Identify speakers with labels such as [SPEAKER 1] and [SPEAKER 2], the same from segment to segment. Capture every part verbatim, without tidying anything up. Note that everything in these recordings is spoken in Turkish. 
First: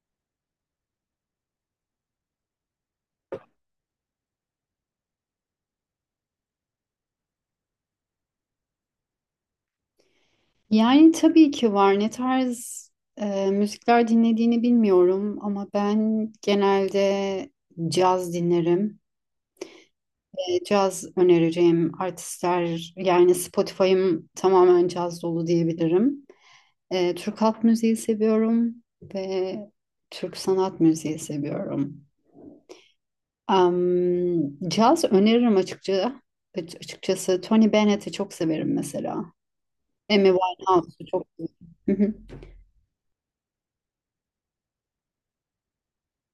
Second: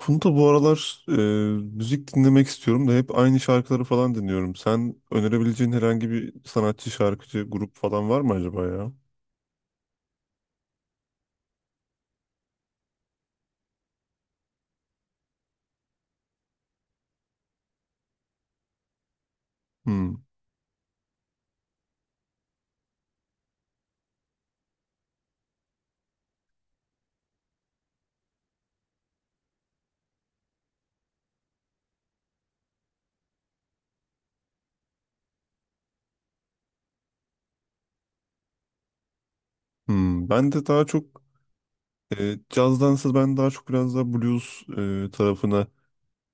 [SPEAKER 1] Funda bu aralar e, müzik dinlemek istiyorum da hep aynı şarkıları falan dinliyorum. Sen önerebileceğin herhangi bir sanatçı, şarkıcı, grup falan var mı acaba ya?
[SPEAKER 2] Yani tabii ki var. Ne tarz e, müzikler dinlediğini bilmiyorum ama ben genelde caz dinlerim.
[SPEAKER 1] Hmm.
[SPEAKER 2] E, caz önereceğim artistler yani Spotify'ım tamamen caz dolu diyebilirim. E, Türk halk müziği seviyorum ve Türk sanat müziği seviyorum. Am, Caz öneririm açıkçası. Açıkçası Tony Bennett'i çok severim mesela. Amy
[SPEAKER 1] Hmm. Ben de daha
[SPEAKER 2] Winehouse'u
[SPEAKER 1] çok
[SPEAKER 2] çok severim.
[SPEAKER 1] e, cazdansa ben daha çok biraz daha blues e, tarafına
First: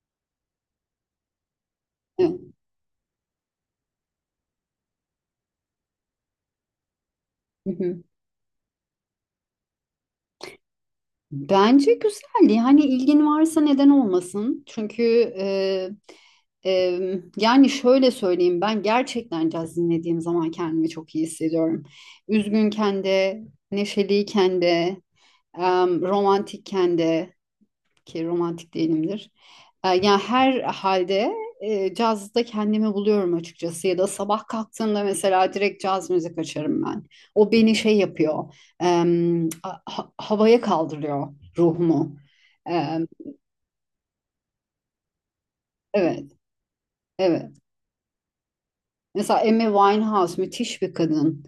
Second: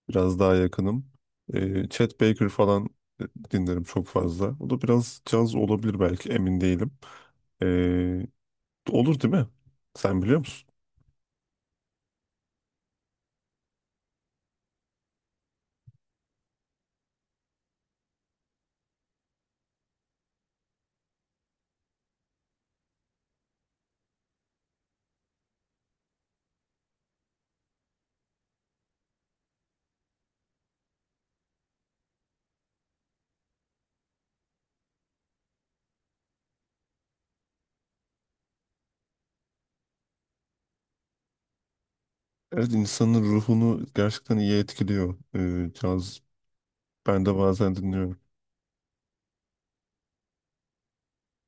[SPEAKER 1] biraz daha yakınım. E, Chet
[SPEAKER 2] Evet.
[SPEAKER 1] Baker falan e, dinlerim çok fazla. O da biraz caz olabilir belki emin değilim. E, olur değil mi? Sen biliyor musun?
[SPEAKER 2] Bence güzel. Yani ilgin varsa neden olmasın? Çünkü e, e, yani şöyle söyleyeyim, ben gerçekten caz dinlediğim zaman kendimi çok iyi hissediyorum. Üzgünken de, neşeliyken de, em, romantikken de, ki romantik değilimdir. E, yani her halde e, cazda kendimi buluyorum açıkçası, ya da sabah kalktığımda mesela direkt caz müzik açarım ben. O beni şey yapıyor, em, a- ha- havaya kaldırıyor ruhumu.
[SPEAKER 1] Evet,
[SPEAKER 2] Em,
[SPEAKER 1] insanın ruhunu gerçekten iyi etkiliyor e, caz.
[SPEAKER 2] evet,
[SPEAKER 1] Ben de
[SPEAKER 2] evet.
[SPEAKER 1] bazen dinliyorum.
[SPEAKER 2] Mesela Amy Winehouse müthiş bir kadın.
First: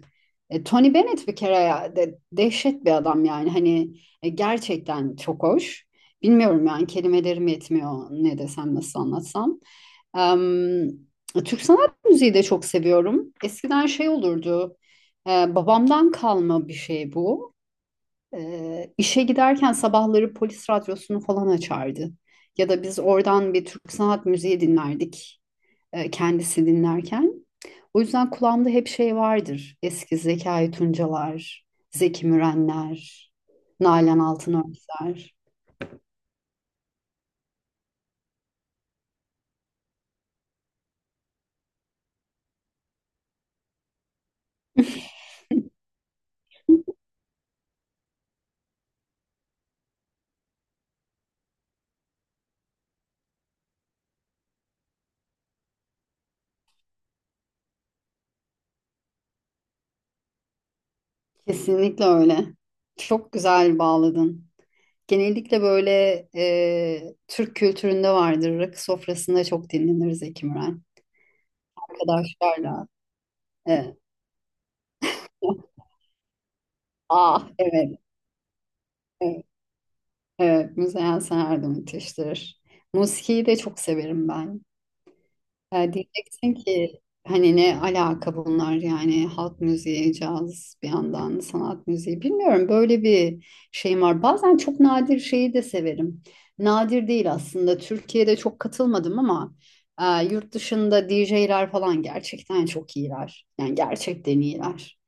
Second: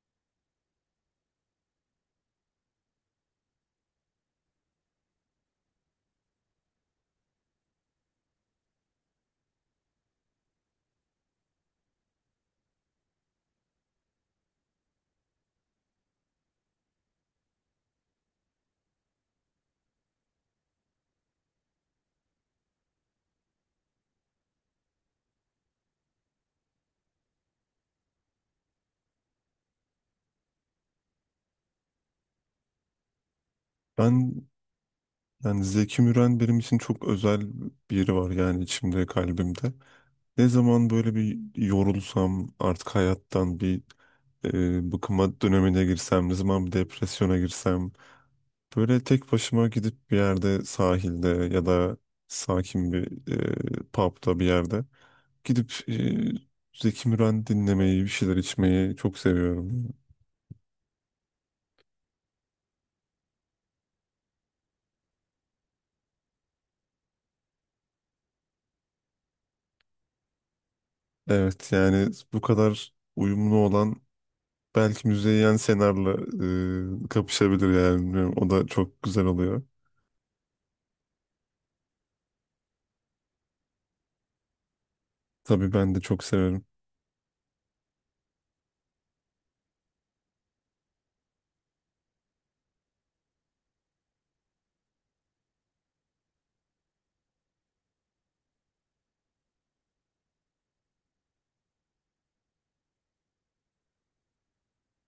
[SPEAKER 2] E, Tony Bennett bir kere ya, de, dehşet bir adam yani, hani e, gerçekten çok hoş. Bilmiyorum yani, kelimelerim yetmiyor ne desem nasıl anlatsam. Em, Türk sanat müziği de çok seviyorum. Eskiden şey olurdu. E, babamdan kalma bir şey bu. E, işe giderken sabahları polis radyosunu falan açardı. Ya da biz oradan bir Türk sanat müziği dinlerdik, e, kendisi dinlerken. O yüzden kulağımda hep şey vardır. Eski Zekai Tuncalar, Zeki Mürenler, Nalan
[SPEAKER 1] Ben,
[SPEAKER 2] Altınörtüler.
[SPEAKER 1] yani Zeki Müren benim için çok özel bir yeri var yani, içimde, kalbimde. Ne zaman böyle bir yorulsam, artık hayattan bir e, bıkıma dönemine girsem, ne zaman bir depresyona girsem, böyle tek başıma gidip bir yerde sahilde ya da sakin bir e, pub'da bir yerde gidip e, Zeki Müren dinlemeyi, bir şeyler içmeyi çok seviyorum.
[SPEAKER 2] Kesinlikle öyle. Çok güzel bağladın. Genellikle böyle e, Türk kültüründe vardır. Rakı sofrasında çok dinlenir Zeki Müren.
[SPEAKER 1] Evet, yani bu
[SPEAKER 2] Arkadaşlarla.
[SPEAKER 1] kadar uyumlu olan...
[SPEAKER 2] Evet.
[SPEAKER 1] Belki Müzeyyen Senar'la e,
[SPEAKER 2] Ah
[SPEAKER 1] kapışabilir
[SPEAKER 2] evet.
[SPEAKER 1] yani. Bilmiyorum. O da çok güzel
[SPEAKER 2] Evet.
[SPEAKER 1] oluyor.
[SPEAKER 2] Evet. Müzeyyen Senar da müthiştir. Musikiyi de çok severim ben.
[SPEAKER 1] Tabii
[SPEAKER 2] Ya
[SPEAKER 1] ben de çok
[SPEAKER 2] diyeceksin
[SPEAKER 1] severim.
[SPEAKER 2] ki hani ne alaka bunlar, yani halk müziği, caz, bir yandan sanat müziği, bilmiyorum, böyle bir şeyim var. Bazen çok nadir şeyi de severim. Nadir değil aslında, Türkiye'de çok katılmadım ama e, yurt dışında D J'ler falan gerçekten çok iyiler. Yani gerçekten iyiler.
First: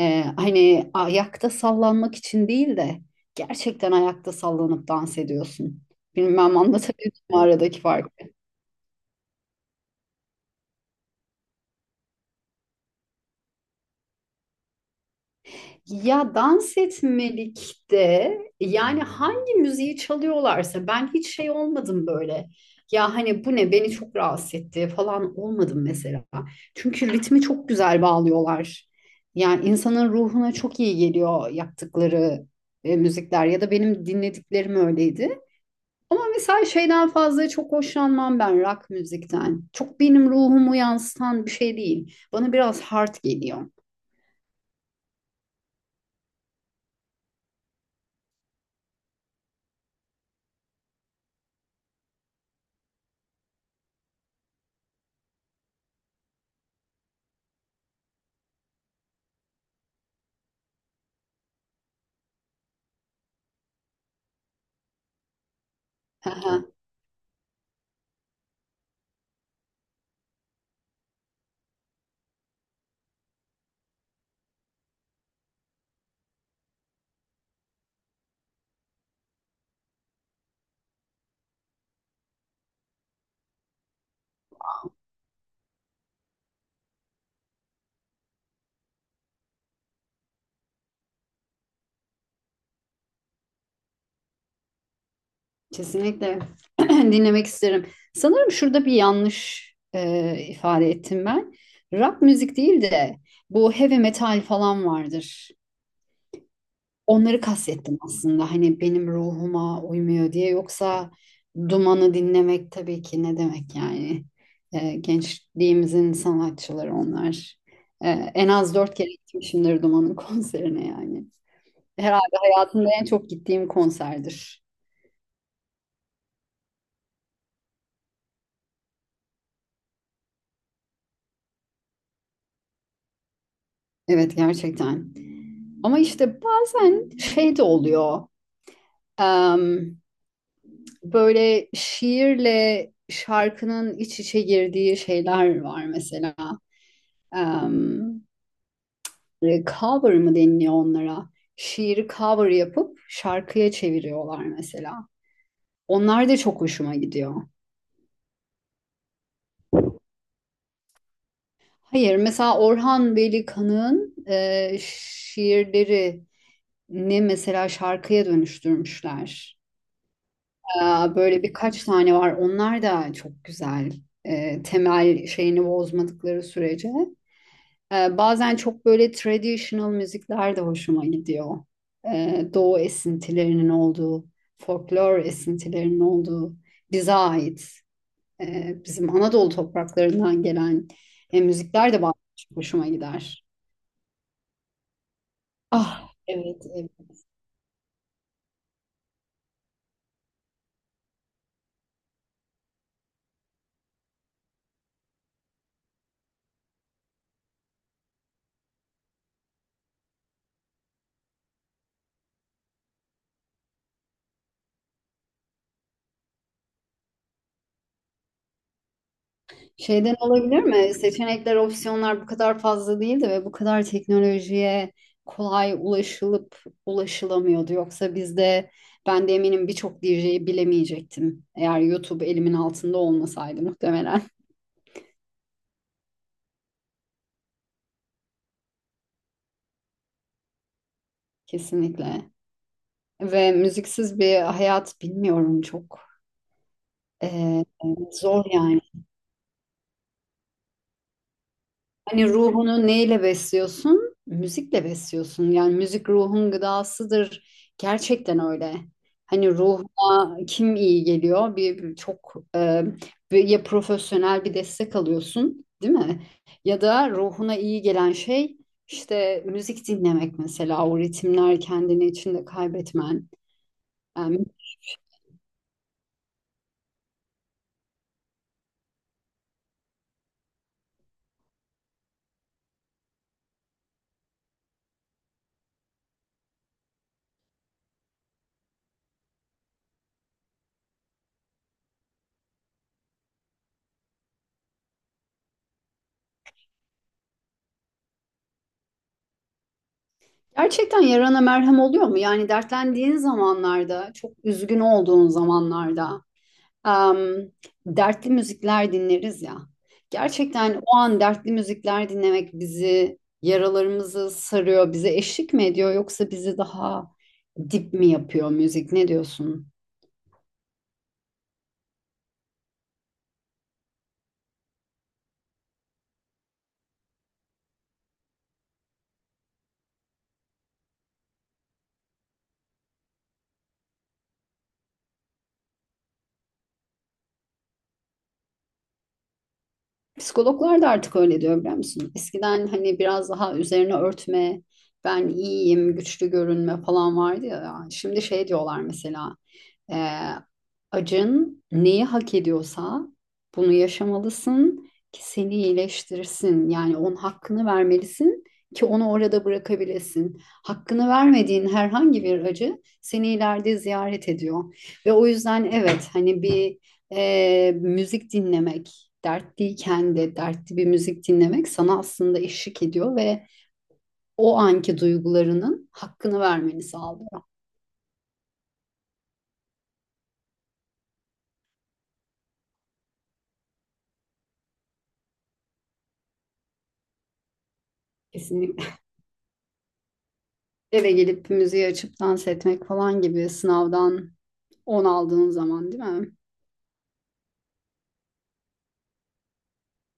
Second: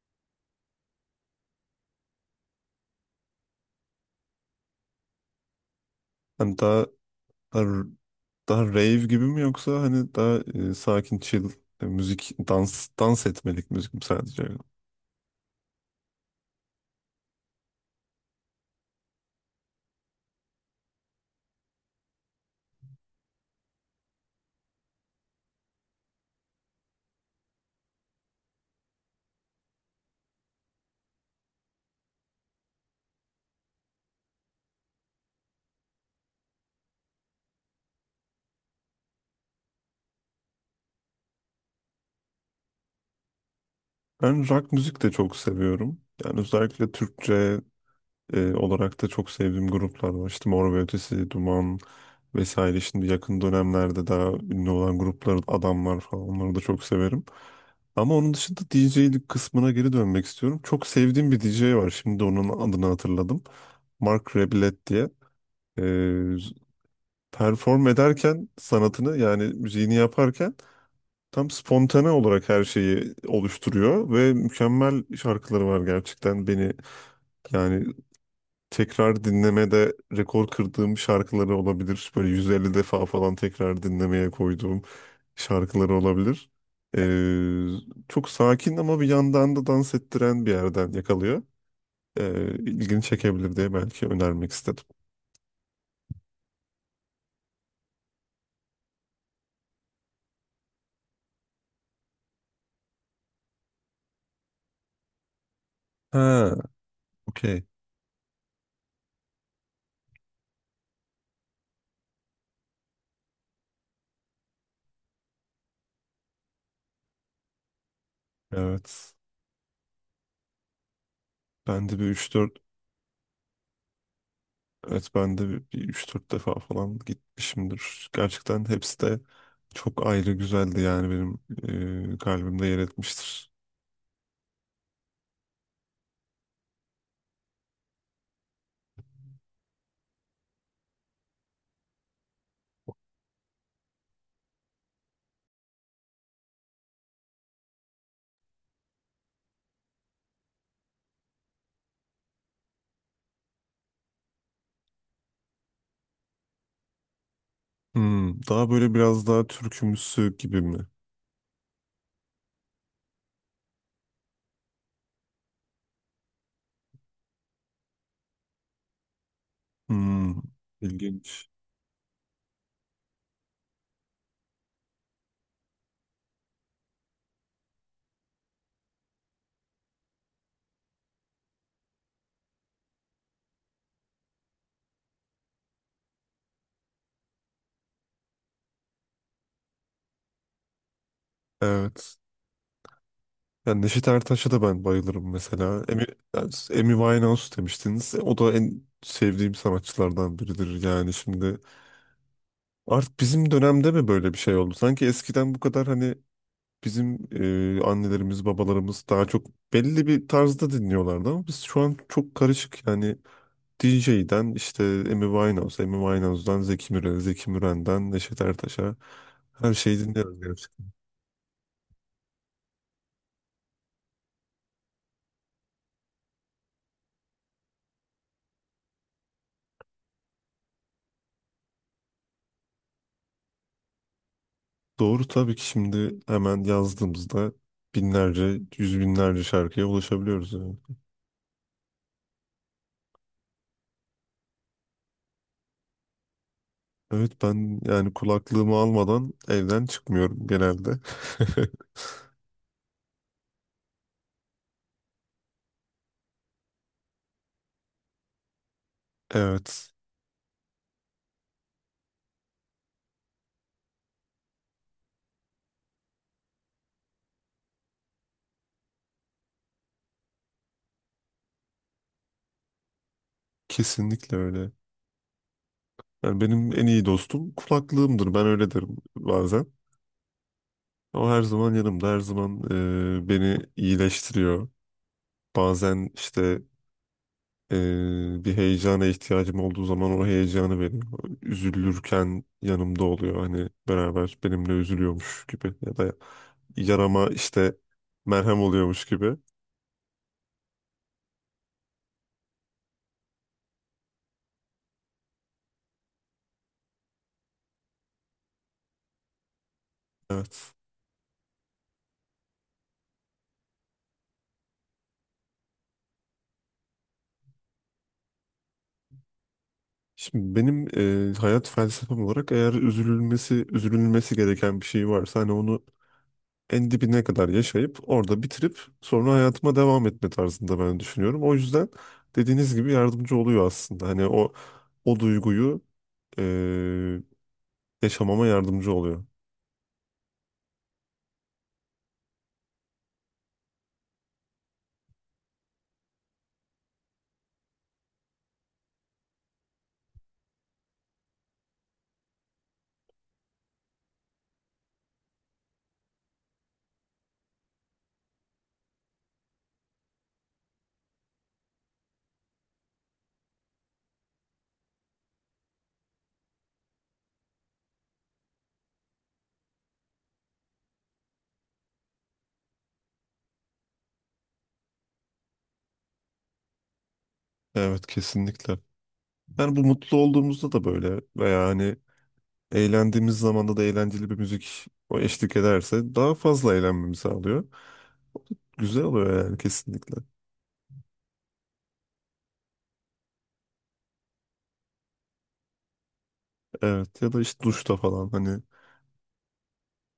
[SPEAKER 2] E, hani ayakta sallanmak için değil de gerçekten ayakta sallanıp dans ediyorsun. Bilmem
[SPEAKER 1] Hani daha
[SPEAKER 2] anlatabildim mi aradaki
[SPEAKER 1] daha,
[SPEAKER 2] farkı.
[SPEAKER 1] daha rave gibi mi, yoksa hani daha e, sakin chill e, müzik, dans dans etmelik müzik mi sadece?
[SPEAKER 2] Ya, dans etmelikte yani. Hmm. Hangi müziği çalıyorlarsa ben hiç şey olmadım böyle. Ya hani bu ne, beni çok rahatsız etti falan olmadım mesela. Çünkü ritmi çok güzel bağlıyorlar. Yani insanın ruhuna çok iyi geliyor yaptıkları e, müzikler, ya da benim dinlediklerim öyleydi. Ama mesela şeyden fazla çok hoşlanmam ben, rock müzikten. Çok benim ruhumu yansıtan bir şey değil. Bana biraz hard geliyor.
[SPEAKER 1] Ben rock müzik de çok seviyorum. Yani özellikle Türkçe e, olarak da çok sevdiğim gruplar var. İşte Mor ve Ötesi, Duman, vesaire. Şimdi yakın dönemlerde daha ünlü olan gruplar, adamlar falan, onları da çok severim. Ama onun dışında D J'lik kısmına geri dönmek istiyorum. Çok sevdiğim bir D J var. Şimdi onun adını hatırladım. Mark Rebillet diye. Ee,
[SPEAKER 2] Aha.
[SPEAKER 1] perform ederken sanatını, yani müziğini yaparken tam spontane olarak her şeyi oluşturuyor ve mükemmel şarkıları var gerçekten. Beni, yani tekrar dinlemede rekor kırdığım şarkıları olabilir. Böyle yüz elli defa falan tekrar dinlemeye koyduğum şarkıları olabilir. Ee, çok sakin ama bir yandan da dans ettiren bir yerden yakalıyor. Ee, ilgini çekebilir diye belki önermek istedim.
[SPEAKER 2] Kesinlikle dinlemek isterim. Sanırım şurada bir yanlış e, ifade ettim ben. Rock müzik değil de bu heavy metal falan vardır.
[SPEAKER 1] Ha,
[SPEAKER 2] Onları
[SPEAKER 1] okey.
[SPEAKER 2] kastettim aslında. Hani benim ruhuma uymuyor diye. Yoksa Duman'ı dinlemek, tabii ki, ne demek yani. Ee, gençliğimizin sanatçıları onlar. Ee, en az dört kere
[SPEAKER 1] Evet.
[SPEAKER 2] gitmişimdir Duman'ın konserine yani.
[SPEAKER 1] Ben de bir üç
[SPEAKER 2] Herhalde
[SPEAKER 1] dört...
[SPEAKER 2] hayatımda en çok gittiğim konserdir.
[SPEAKER 1] Evet, ben de bir, bir üç dört defa falan gitmişimdir. Gerçekten hepsi de çok ayrı güzeldi yani, benim e, kalbimde yer etmiştir.
[SPEAKER 2] Evet, gerçekten. Ama işte bazen şey de oluyor. Em, Böyle şiirle şarkının iç içe girdiği şeyler var mesela. E, cover mı deniliyor onlara? Şiiri cover yapıp şarkıya çeviriyorlar mesela. Onlar da çok hoşuma gidiyor.
[SPEAKER 1] Hmm, daha böyle biraz daha türkümsü gibi mi?
[SPEAKER 2] Hayır, mesela Orhan Veli-Kanık'ın e, şiirleri ne mesela, şarkıya dönüştürmüşler.
[SPEAKER 1] Hmm,
[SPEAKER 2] Ee, Böyle
[SPEAKER 1] ilginç.
[SPEAKER 2] birkaç tane var. Onlar da çok güzel. Ee, Temel şeyini bozmadıkları sürece. Ee, bazen çok böyle traditional müzikler de hoşuma gidiyor. Ee, Doğu esintilerinin olduğu, folklor esintilerinin olduğu, bize ait, e, bizim Anadolu topraklarından gelen e, müzikler de bazen
[SPEAKER 1] Evet.
[SPEAKER 2] çok hoşuma gider.
[SPEAKER 1] Yani Neşet Ertaş'a da ben bayılırım mesela. Amy,
[SPEAKER 2] Ah,
[SPEAKER 1] yani
[SPEAKER 2] evet, evet.
[SPEAKER 1] Amy Winehouse demiştiniz. E, O da en sevdiğim sanatçılardan biridir yani şimdi. Artık bizim dönemde mi böyle bir şey oldu? Sanki eskiden bu kadar hani bizim e, annelerimiz, babalarımız daha çok belli bir tarzda dinliyorlardı ama biz şu an çok karışık yani. D J'den işte Amy Winehouse, Amy Winehouse'dan Zeki Müren, Zeki Müren'den Neşet Ertaş'a, her şeyi
[SPEAKER 2] Şeyden
[SPEAKER 1] dinliyoruz
[SPEAKER 2] olabilir
[SPEAKER 1] gerçekten.
[SPEAKER 2] mi? Seçenekler, opsiyonlar bu kadar fazla değildi ve bu kadar teknolojiye kolay ulaşılıp ulaşılamıyordu. Yoksa bizde, ben de eminim birçok D J'yi bilemeyecektim. Eğer YouTube elimin altında olmasaydı muhtemelen.
[SPEAKER 1] Doğru, tabii ki şimdi hemen yazdığımızda binlerce, yüz binlerce şarkıya ulaşabiliyoruz yani.
[SPEAKER 2] Kesinlikle. Ve müziksiz bir hayat bilmiyorum çok.
[SPEAKER 1] Evet,
[SPEAKER 2] Ee,
[SPEAKER 1] ben yani
[SPEAKER 2] Zor
[SPEAKER 1] kulaklığımı
[SPEAKER 2] yani.
[SPEAKER 1] almadan evden çıkmıyorum genelde.
[SPEAKER 2] Hani ruhunu neyle besliyorsun? Müzikle besliyorsun. Yani müzik ruhun gıdasıdır. Gerçekten öyle. Hani
[SPEAKER 1] Evet,
[SPEAKER 2] ruhuna kim iyi geliyor? Bir bir- çok e, bir- ya profesyonel bir destek alıyorsun, değil mi? Ya da ruhuna iyi gelen şey işte müzik dinlemek mesela, o ritimler, kendini içinde kaybetmen.
[SPEAKER 1] kesinlikle
[SPEAKER 2] Yani.
[SPEAKER 1] öyle. Yani benim en iyi dostum kulaklığımdır, ben öyle derim bazen. O her zaman yanımda, her zaman e, beni iyileştiriyor. Bazen işte Ee, bir heyecana ihtiyacım olduğu zaman o heyecanı veriyor. Üzülürken yanımda oluyor. Hani beraber benimle üzülüyormuş gibi ya da yarama işte merhem oluyormuş gibi.
[SPEAKER 2] Gerçekten yarana merhem oluyor mu? Yani dertlendiğin zamanlarda, çok üzgün olduğun zamanlarda, em, dertli müzikler dinleriz ya.
[SPEAKER 1] Evet.
[SPEAKER 2] Gerçekten o an dertli müzikler dinlemek bizi, yaralarımızı sarıyor, bize eşlik mi ediyor, yoksa bizi daha dip mi yapıyor müzik? Ne diyorsun?
[SPEAKER 1] Şimdi benim e, hayat felsefem olarak, eğer üzülülmesi üzülülmesi gereken bir şey varsa, hani onu en dibine kadar yaşayıp orada bitirip sonra hayatıma devam etme tarzında ben düşünüyorum. O yüzden dediğiniz gibi yardımcı oluyor aslında. Hani o o duyguyu e, yaşamama yardımcı oluyor.
[SPEAKER 2] Psikologlar da artık öyle diyor, biliyor musun? Eskiden hani biraz daha üzerine örtme, ben iyiyim, güçlü görünme falan vardı ya. Şimdi şey diyorlar mesela. Ee, Acın neyi hak ediyorsa bunu yaşamalısın ki seni iyileştirsin. Yani onun hakkını vermelisin ki onu orada bırakabilesin. Hakkını vermediğin herhangi bir acı seni ileride ziyaret ediyor. Ve o yüzden evet, hani bir e, müzik dinlemek, dertliyken de dertli bir müzik dinlemek sana aslında eşlik ediyor ve o anki duygularının hakkını vermeni sağlıyor.
[SPEAKER 1] Evet, kesinlikle. Yani bu, mutlu olduğumuzda da böyle veya hani eğlendiğimiz zamanda da eğlenceli bir müzik o eşlik ederse daha fazla eğlenmemi sağlıyor.
[SPEAKER 2] Kesinlikle.
[SPEAKER 1] Güzel oluyor yani, kesinlikle.
[SPEAKER 2] Eve gelip müziği açıp dans etmek falan gibi, sınavdan on aldığın zaman, değil mi?
[SPEAKER 1] Evet, ya da işte duşta falan hani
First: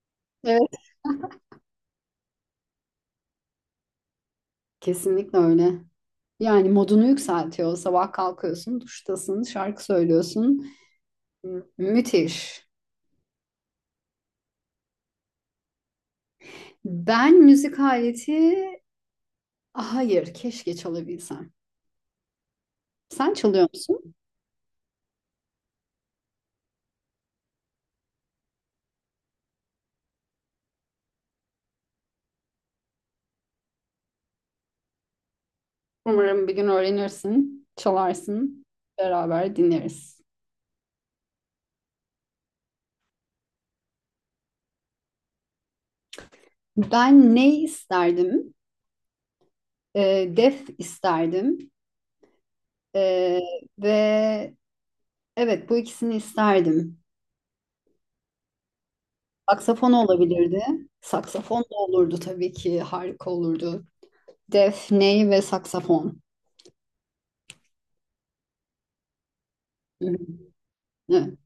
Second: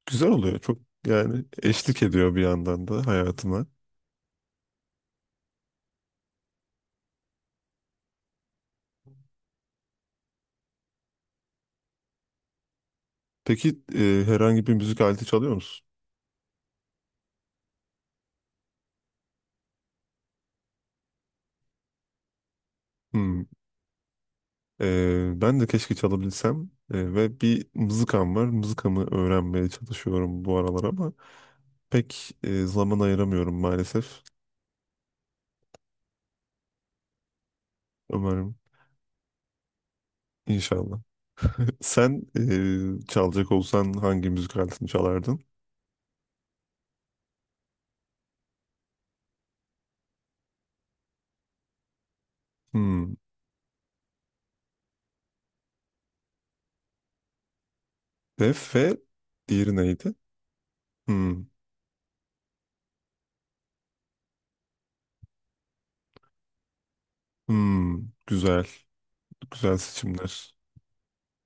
[SPEAKER 1] güzel oluyor.
[SPEAKER 2] Evet.
[SPEAKER 1] Çok, yani eşlik ediyor bir yandan da hayatıma.
[SPEAKER 2] Kesinlikle öyle. Yani modunu yükseltiyor. Sabah kalkıyorsun, duştasın, şarkı söylüyorsun. Mü- Müthiş.
[SPEAKER 1] Peki e, herhangi bir müzik aleti çalıyor musun?
[SPEAKER 2] Ben müzik aleti, hayır, keşke çalabilsem. Sen
[SPEAKER 1] Hmm.
[SPEAKER 2] çalıyor musun?
[SPEAKER 1] E, ben de keşke çalabilsem. E, ve bir mızıkam var. Mızıkamı öğrenmeye çalışıyorum bu aralar ama pek e, zaman ayıramıyorum maalesef.
[SPEAKER 2] Umarım bir gün öğrenirsin,
[SPEAKER 1] Umarım.
[SPEAKER 2] çalarsın, beraber dinleriz.
[SPEAKER 1] İnşallah. Sen e, çalacak olsan hangi müzik aletini çalardın?
[SPEAKER 2] Ben ne isterdim? Ee, def isterdim.
[SPEAKER 1] Hmm.
[SPEAKER 2] Ee, ve Evet, bu ikisini isterdim.
[SPEAKER 1] Ve F, diğeri
[SPEAKER 2] Saksafon
[SPEAKER 1] neydi?
[SPEAKER 2] olabilirdi.
[SPEAKER 1] Hmm.
[SPEAKER 2] Saksafon da olurdu tabii ki. Harika olurdu. Defneyi ve saksafon.
[SPEAKER 1] Hmm. Güzel. Güzel
[SPEAKER 2] Hı hı.
[SPEAKER 1] seçimler.
[SPEAKER 2] Evet,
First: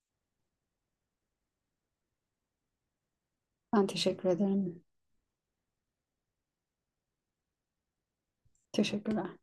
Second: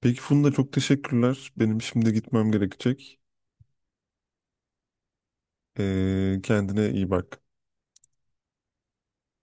[SPEAKER 1] Peki Funda, çok teşekkürler. Benim şimdi gitmem gerekecek.
[SPEAKER 2] ben teşekkür ederim.
[SPEAKER 1] E, kendine iyi bak.
[SPEAKER 2] Teşekkürler.